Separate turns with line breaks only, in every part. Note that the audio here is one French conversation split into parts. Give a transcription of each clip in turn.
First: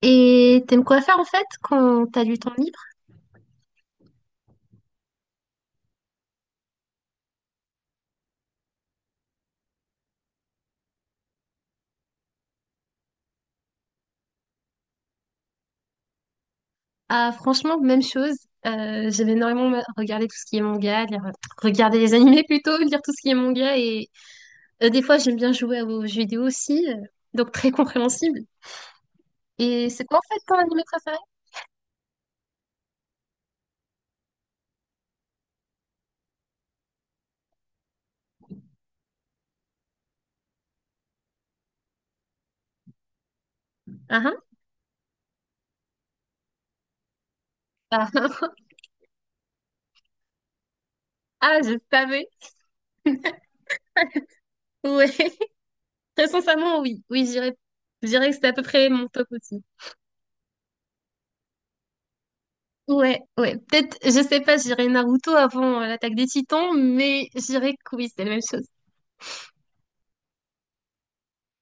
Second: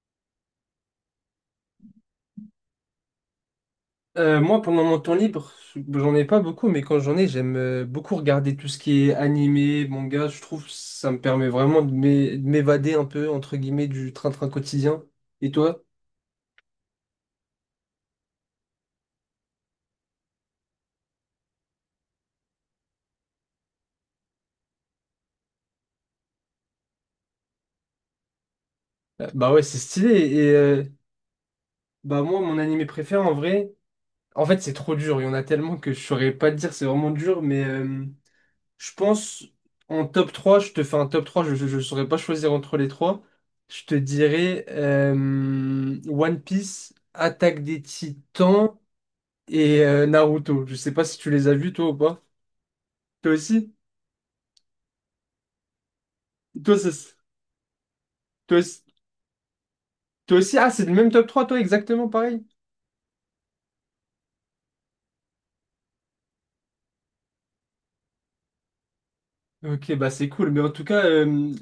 Et t'aimes quoi faire en fait quand t'as du temps libre?
Moi, pendant mon temps libre, j'en ai pas beaucoup, mais quand j'en ai, j'aime beaucoup regarder tout ce qui est animé, manga. Je trouve que ça me permet vraiment de de m'évader un peu, entre guillemets, du train-train quotidien. Et toi?
Ah franchement, même chose. J'aime énormément regarder tout ce qui est manga, regarder les animés plutôt, lire tout ce qui est manga et des fois j'aime bien jouer aux jeux vidéo aussi, donc très compréhensible.
Bah ouais, c'est
Et c'est
stylé.
quoi en fait
Et
ton animé préféré?
bah moi, mon animé préféré, en vrai, en fait, c'est trop dur. Il y en a tellement que je saurais pas te dire, c'est vraiment dur. Mais je pense, en top 3, je te fais un top 3, je saurais pas choisir entre les trois. Je te
Ah, hein.
dirais One Piece, Attaque des
Ah,
Titans, et Naruto. Je sais pas si tu les as
ah,
vus
je
toi ou pas.
savais.
Toi aussi?
Ouais, très
Toi,
sincèrement
ça
oui.
s-
Oui, je dirais que c'était à
toi,
peu
s-
près mon top aussi.
toi aussi? Ah, c'est le même top 3 toi, exactement pareil.
Ouais, ouais. Peut-être, je sais pas, je dirais Naruto avant l'attaque des Titans, mais je dirais que oui, c'est la même chose.
Ok, bah c'est cool. Mais en tout cas,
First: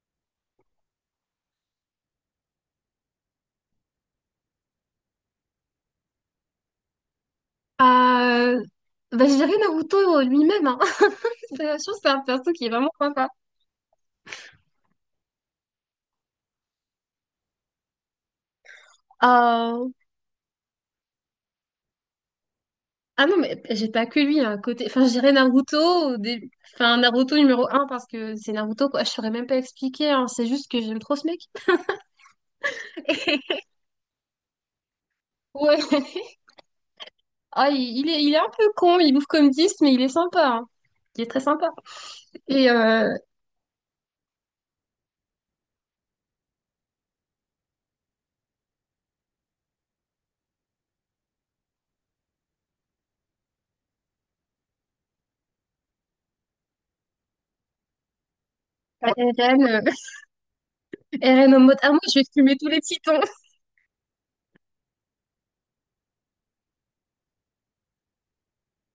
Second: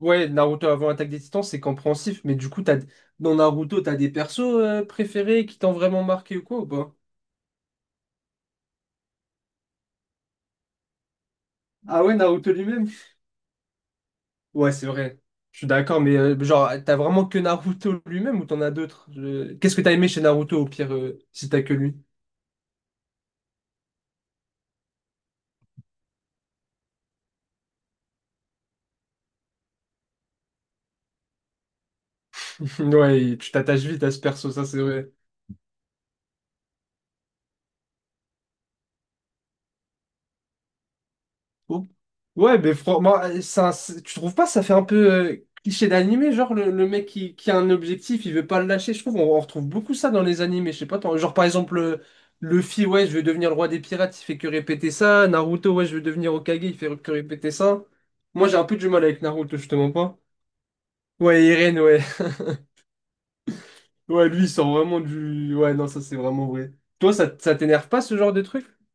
ouais, Naruto avant Attaque des Titans, c'est compréhensif. Mais du coup, t'as, dans Naruto, t'as des persos préférés qui t'ont vraiment marqué ou quoi ou pas?
Euh, je dirais Naruto lui-même. Hein. Je pense que
Ah
c'est
ouais,
un perso
Naruto
qui est
lui-même?
vraiment sympa.
Ouais, c'est vrai. Je suis d'accord, mais genre, t'as vraiment que Naruto lui-même ou t'en as d'autres? Qu'est-ce que
Euh,
t'as aimé chez Naruto au pire, si t'as que lui?
Ah non, mais j'ai pas que lui. Hein, côté... Enfin, je dirais Naruto, au dé- enfin, Naruto numéro un parce que c'est Naruto, quoi. Je saurais même pas expliquer. Hein. C'est juste que j'aime trop ce mec.
Ouais, tu t'attaches vite à ce perso, ça c'est vrai.
Ouais. Ah, il est un peu con, il bouffe comme 10, mais il est sympa. Hein. Il est très sympa.
Oh. Ouais,
Et
mais franchement, tu trouves pas ça fait un peu cliché d'animé, genre le mec qui a un objectif, il veut pas le lâcher. Je trouve on retrouve beaucoup ça dans les animés. Je sais pas, genre par exemple Luffy, ouais, je veux devenir le roi des pirates, il fait que répéter ça. Naruto, ouais, je veux devenir Hokage, il fait que répéter ça. Moi, j'ai un peu du mal avec Naruto,
Eren,
justement pas. Ouais,
Eren en mode,
Irene,
ah
ouais.
moi je vais fumer tous les titans.
Ouais, lui, il sort vraiment du... Ouais, non, ça, c'est vraiment vrai. Toi, ça t'énerve pas, ce genre de truc?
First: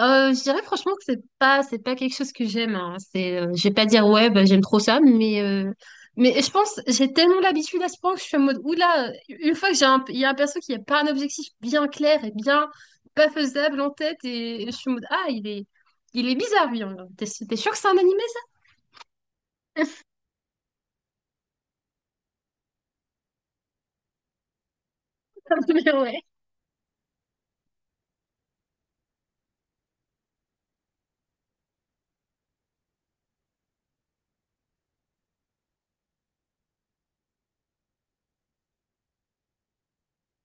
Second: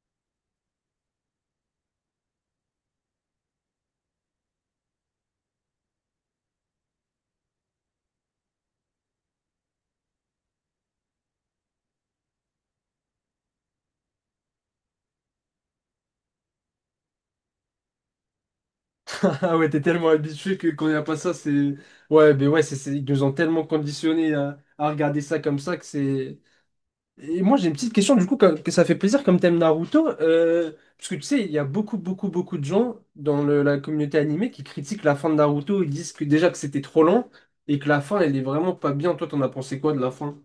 Je dirais franchement que c'est pas quelque chose que j'aime. Hein. C'est je vais pas dire ouais bah, j'aime trop ça, mais je pense j'ai tellement l'habitude à ce point que je suis en mode oula une fois que j'ai un il y a un perso qui a pas un objectif bien clair et bien pas faisable en tête et, je suis en mode ah il est bizarre lui. Hein. T'es sûr que c'est un animé
Ah ouais, t'es tellement habitué que quand il n'y a pas ça, c'est... Ouais, mais ouais, ils nous ont tellement conditionnés à regarder ça
ça?
comme ça que
Mais ouais.
c'est... Et moi, j'ai une petite question, du coup, que ça fait plaisir comme thème Naruto, parce que tu sais, il y a beaucoup, beaucoup, beaucoup de gens dans la communauté animée qui critiquent la fin de Naruto, ils disent que déjà que c'était trop lent et que la fin, elle est vraiment pas bien. Toi, t'en as pensé quoi de la fin?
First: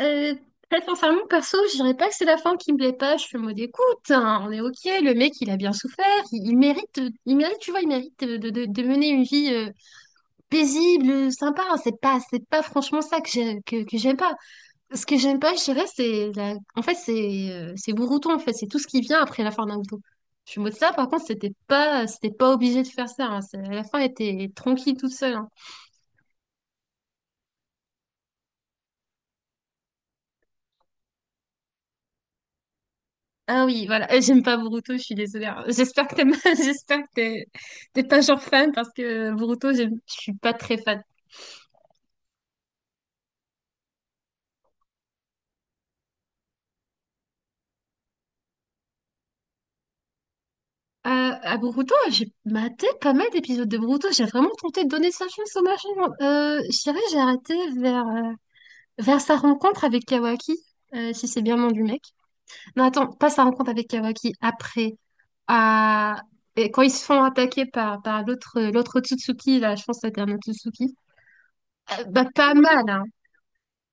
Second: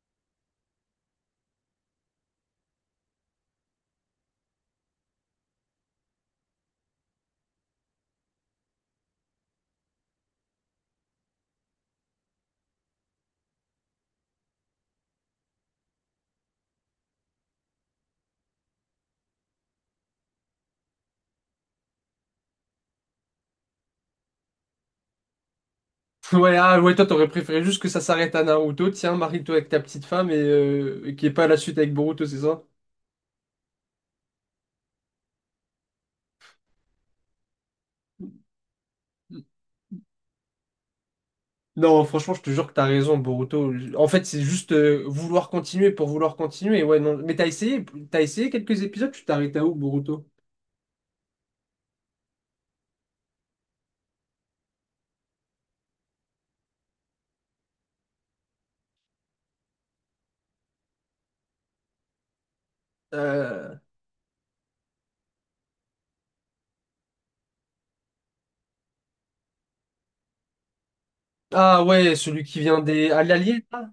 Euh, Très sincèrement perso je dirais pas que c'est la fin qui me plaît pas. Je suis en mode écoute hein, on est ok le mec il a bien souffert il mérite, il mérite tu vois il mérite de mener une vie paisible, sympa. C'est pas franchement ça que j'aime pas. Ce que j'aime pas, je dirais, c'est la... En fait, c'est Boruto, en fait. C'est tout ce qui vient après la fin de Naruto. Je suis en mode ça, par contre, c'était pas obligé de faire ça. Hein. La fin était tranquille toute seule. Hein.
Ouais, ah, ouais, toi, t'aurais préféré juste que ça s'arrête à Naruto, tiens, marie-toi avec ta petite femme et qu'il n'y ait pas la suite avec Boruto, c'est ça?
Ah oui, voilà. J'aime pas Boruto, je suis désolée. Hein. J'espère que t'aimes, j'espère que t'es pas genre fan parce que Boruto, je suis pas très fan.
Non, franchement, je te jure que t'as raison, Boruto. En fait, c'est juste vouloir continuer pour vouloir continuer, ouais, non. Mais t'as essayé quelques épisodes, tu t'arrêtes à où, Boruto?
Euh, à Boruto, j'ai maté pas mal d'épisodes de Boruto. J'ai vraiment tenté de donner sa chance au machin. Je dirais, j'ai arrêté vers... Vers sa rencontre avec Kawaki, si c'est bien le nom du mec. Non, attends, pas sa rencontre
Euh,
avec Kawaki, après. À... Et quand ils se font attaquer par l'autre Otsutsuki, là, je pense que c'était un Otsutsuki.
Ah ouais,
Bah,
celui
pas
qui vient
mal, hein.
des... À l'Allier, là?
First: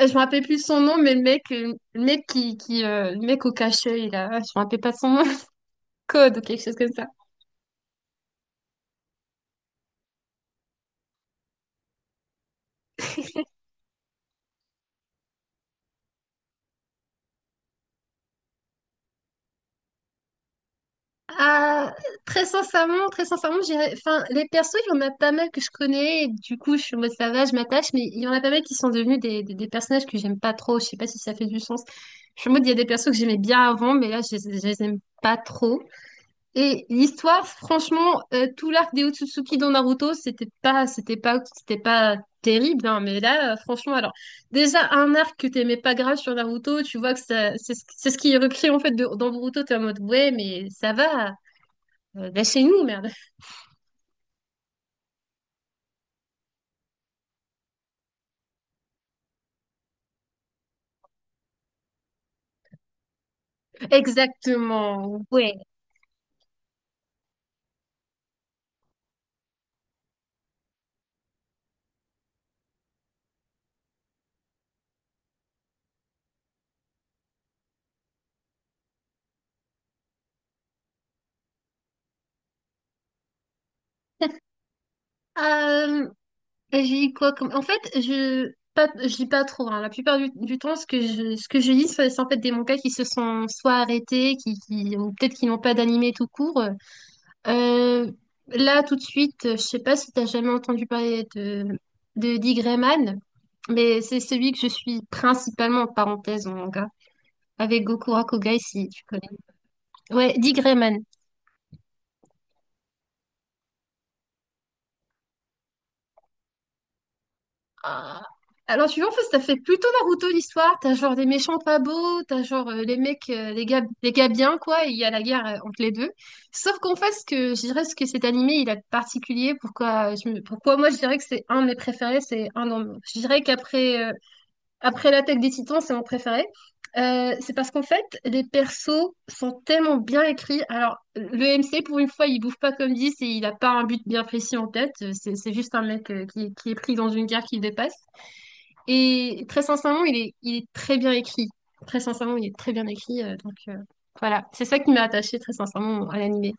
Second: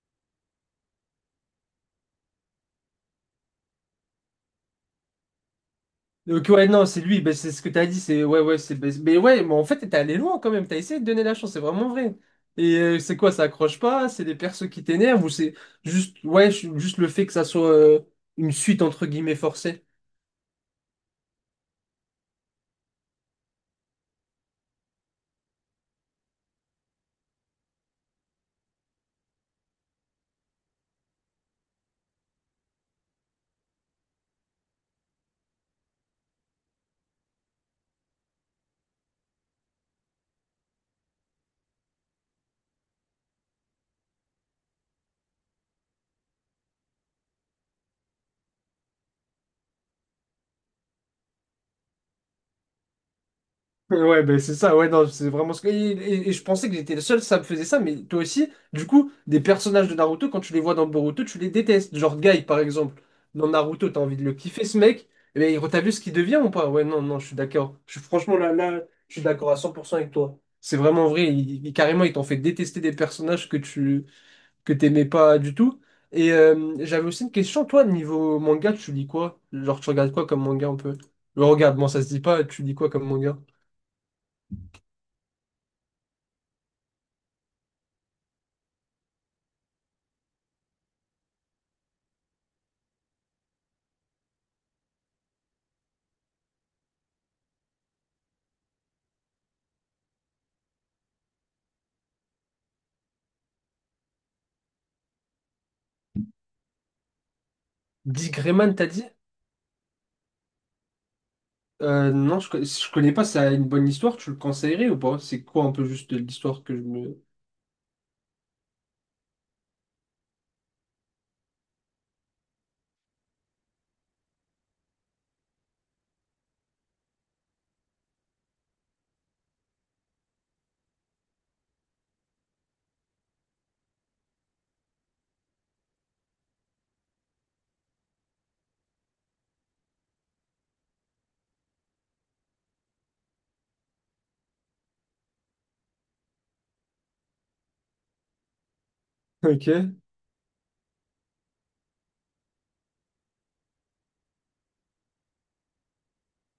Je me rappelle plus son nom, mais le mec qui le mec au cache-œil, là, je me rappelle pas de son nom. Code ou
Donc
quelque
ouais,
chose
non,
comme
c'est
ça.
lui, ben, c'est ce que t'as dit, c'est... Ouais, ouais, c'est... ben, mais ouais, mais en fait, t'es allé loin quand même, t'as essayé de donner la chance, c'est vraiment vrai. Et c'est quoi, ça accroche pas? C'est des persos qui t'énervent ou c'est juste... Ouais, juste le fait que ça soit une suite, entre guillemets, forcée?
Ah, très sincèrement, enfin, les persos, il y en a pas mal que je connais, et du coup, je suis en mode ça va, je m'attache, mais il y en a pas mal qui sont devenus des personnages que j'aime pas trop, je sais pas si ça fait du sens. Je suis en mode, il y a des persos que j'aimais bien avant, mais là, je les aime pas trop. Et l'histoire, franchement, tout l'arc des Otsutsuki dans Naruto, c'était pas terrible, hein, mais là, franchement, alors, déjà, un arc que t'aimais pas grave sur Naruto, tu vois que ça, c'est ce qui est repris, en fait, dans Naruto, t'es en mode, ouais, mais ça va. C'est nous, merde.
Ouais, ben c'est ça, ouais, non, c'est vraiment ce que. Et je pensais que j'étais le seul, ça me faisait ça, mais toi aussi, du coup, des personnages de Naruto, quand tu les vois dans Boruto, tu les détestes. Genre Guy, par exemple, dans Naruto, t'as envie de le kiffer, ce mec,
Exactement. Ouais.
mais t'as vu ce qu'il devient ou pas? Ouais, non, non, je suis d'accord. Je suis franchement là, là, je suis d'accord à 100% avec toi. C'est vraiment vrai, carrément, il t'en fait détester des personnages que t'aimais pas du tout. Et j'avais aussi une question, toi, niveau manga, tu lis quoi? Genre, tu regardes quoi comme manga un peu? Regarde, moi, ça se dit pas, tu lis quoi comme manga?
Euh, j'ai dit quoi comme... En fait, je pas, je lis pas trop. Hein. La plupart du temps, ce que ce que je lis, c'est en fait des mangas qui se sont soit arrêtés, qui ou peut-être qui n'ont pas d'animé tout court. Euh, Là, tout de suite, je sais pas si t'as jamais entendu parler de Dee Grayman, mais c'est celui que je suis principalement en parenthèse en manga avec Goku Rakugai
Disgreman, t'as
si tu
dit?
connais. Ouais, Dee Grayman.
Non, je connais pas, ça a une bonne histoire, tu le conseillerais ou pas? C'est quoi un peu juste l'histoire que je me...
Ah. Alors, tu vois, en fait, ça fait plutôt Naruto l'histoire. T'as genre des méchants pas beaux, t'as genre les gars bien, quoi, et il y a la guerre entre les deux. Sauf qu'en fait, ce que je dirais, ce que cet animé, il a de particulier, pourquoi, pourquoi moi je dirais que c'est un de mes préférés, je dirais qu'après après l'attaque des Titans, c'est mon préféré. C'est parce qu'en fait, les persos sont tellement bien écrits. Alors, le MC, pour une fois, il bouffe pas comme 10 et il a pas un but bien précis en tête. C'est juste un mec qui est pris dans une guerre qui le dépasse. Et très
Ok.
sincèrement, il est très bien écrit. Très sincèrement, il est très bien écrit. Voilà, c'est ça qui m'a attachée très sincèrement à l'animé.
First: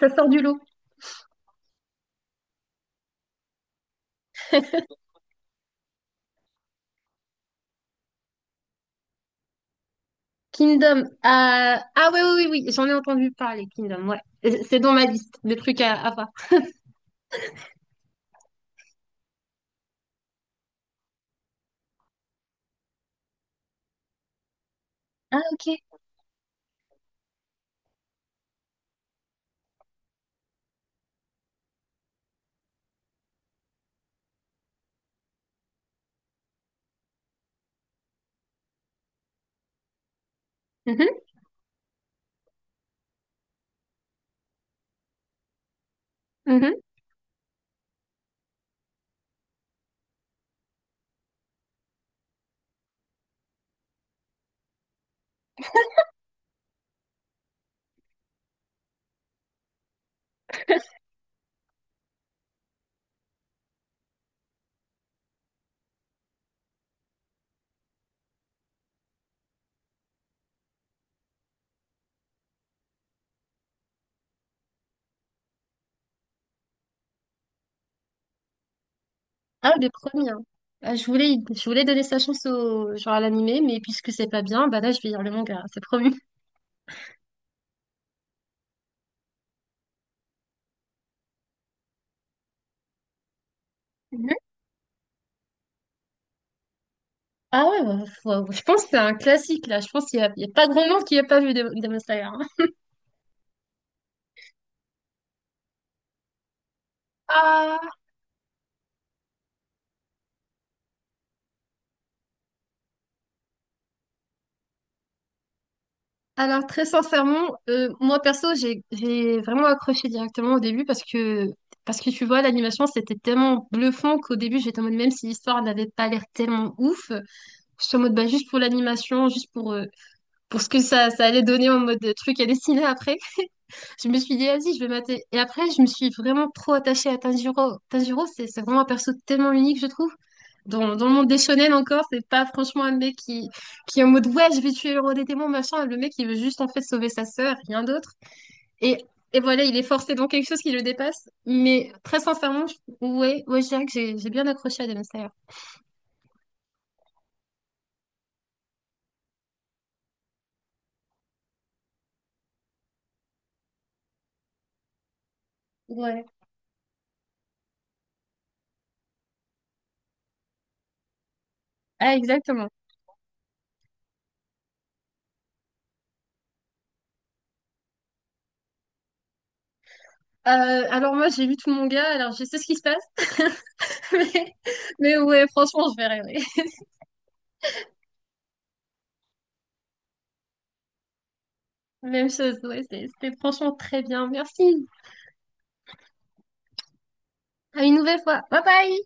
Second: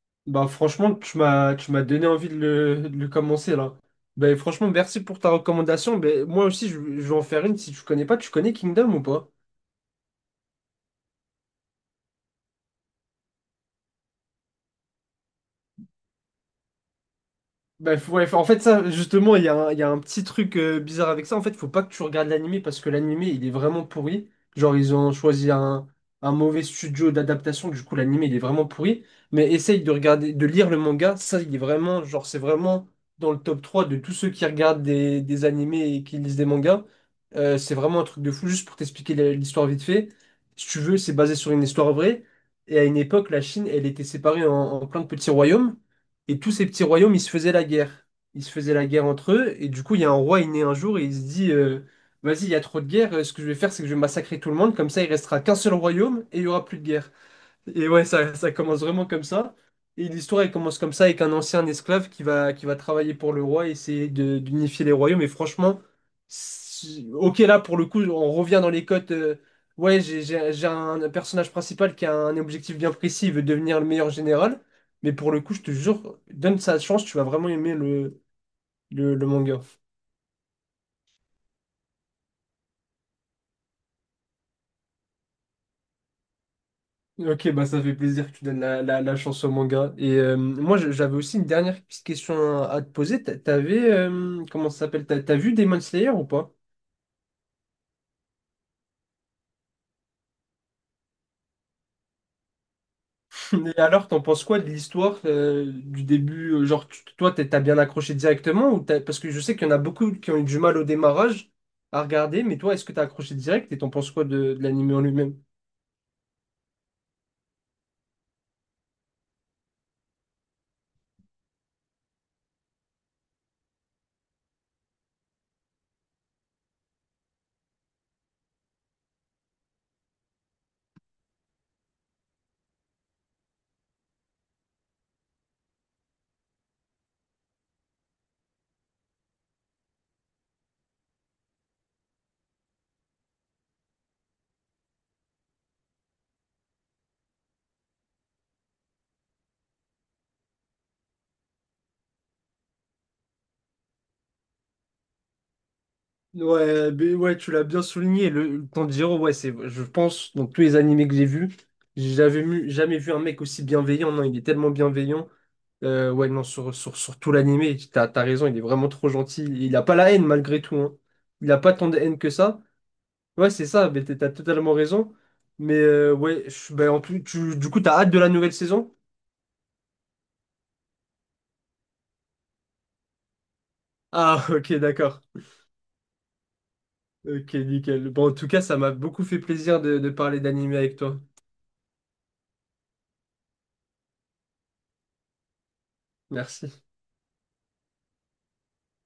Ça sort du
Bah
lot.
franchement, tu m'as donné envie de de le commencer là. Bah franchement, merci pour ta recommandation. Bah, moi aussi, je vais en faire une. Si tu connais pas, tu connais Kingdom ou pas?
Kingdom. Ah oui, oui, oui, oui, j'en ai entendu parler, Kingdom. Ouais. C'est dans ma liste de trucs à voir.
Bah, ouais, en fait, ça, justement, il y a un petit truc bizarre avec ça. En fait, faut pas que tu regardes l'animé parce que l'animé, il est vraiment pourri. Genre, ils ont
Ah,
choisi
ok.
un mauvais studio d'adaptation. Du coup, l'animé, il est vraiment pourri. Mais essaye de regarder, de lire le manga. Ça, il est vraiment, genre, c'est vraiment dans le top 3 de tous ceux qui regardent des animés et qui lisent des mangas. C'est vraiment un truc de fou. Juste pour t'expliquer l'histoire vite fait. Si tu veux, c'est
Mhm,
basé sur une histoire vraie. Et à une époque, la Chine, elle était séparée en plein de petits royaumes. Et tous ces
mhm.
petits royaumes, ils se faisaient la guerre. Ils se faisaient la guerre entre eux. Et du coup, il y a un roi, il naît un jour et il se dit, vas-y, il y a trop de guerre. Ce que je vais faire, c'est que je vais massacrer tout le monde. Comme ça, il restera qu'un seul royaume et il y aura plus de guerre. Et ouais, ça commence vraiment comme ça. Et l'histoire, elle commence comme ça avec un ancien esclave qui va travailler pour le roi et essayer de- d'unifier les royaumes. Et franchement, ok, là, pour le coup, on revient dans les codes. Ouais, j'ai un personnage principal qui a un objectif bien précis, il veut devenir le meilleur général. Mais pour le coup, je te jure, donne sa chance, tu vas vraiment aimer le manga.
Ah, le premier. Hein. Ah, je voulais donner sa chance au, genre à l'animé, mais puisque c'est pas bien, bah là, je vais lire le manga, c'est promis.
Ok, bah ça fait plaisir que tu donnes la chance au manga. Et moi, j'avais aussi une dernière petite question à te poser.
Mhm.
Comment ça s'appelle? T'as vu Demon Slayer ou pas?
Ah ouais, je pense que c'est un classique, là. Je pense qu'il y a pas grand monde qui a pas vu Demon Slayer. Hein.
Et alors, t'en penses quoi de l'histoire du début? Genre, t'as bien
Ah,
accroché directement ou parce que je sais qu'il y en a beaucoup qui ont eu du mal au démarrage à regarder, mais toi, est-ce que t'as accroché direct et t'en penses quoi de l'anime en lui-même?
alors, très sincèrement, moi perso, j'ai vraiment accroché directement au début parce que tu vois, l'animation, c'était tellement bluffant qu'au début, j'étais en mode, même si l'histoire n'avait pas l'air tellement ouf, je suis en mode, bah, juste pour l'animation, juste pour ce que ça allait donner en mode truc à dessiner après. Je me suis dit, vas-y, je vais mater. Et après, je me suis vraiment trop attachée à Tanjiro. Tanjiro, c'est vraiment un perso tellement unique, je trouve. Dans le monde des shonen encore, c'est pas franchement un mec qui est en mode, ouais, je vais tuer le roi des démons, machin. Le mec, il veut juste en fait sauver sa sœur, rien d'autre. Et, et voilà, il est forcé dans quelque chose qui le dépasse. Mais très sincèrement, ouais, ouais, je dirais que j'ai bien accroché à Demon Slayer.
Ouais, mais ouais, tu l'as bien souligné. Le Tanjiro, ouais, c'est, je pense, dans tous les animés que j'ai vus, j'avais vu jamais vu un mec aussi bienveillant. Non, il est tellement bienveillant.
Ouais.
Ouais, non, sur tout l'animé, t'as raison, il est vraiment trop gentil. Il a pas la haine malgré tout, hein. Il a pas tant de
Ah,
haine que ça.
exactement.
Ouais, c'est ça, mais t'as totalement raison. Mais ouais, ben, en plus, tu, du coup, t'as hâte de la nouvelle saison?
Euh, alors moi, j'ai vu tout mon gars, alors je sais ce qui se passe.
Ah,
Mais,
ok,
mais
d'accord.
ouais, franchement, je verrai.
Ok, nickel. Bon, en tout cas, ça m'a beaucoup fait plaisir de parler d'animé avec toi.
Même chose, ouais, c'était franchement très bien. Merci.
Merci.
À une nouvelle fois. Bye bye!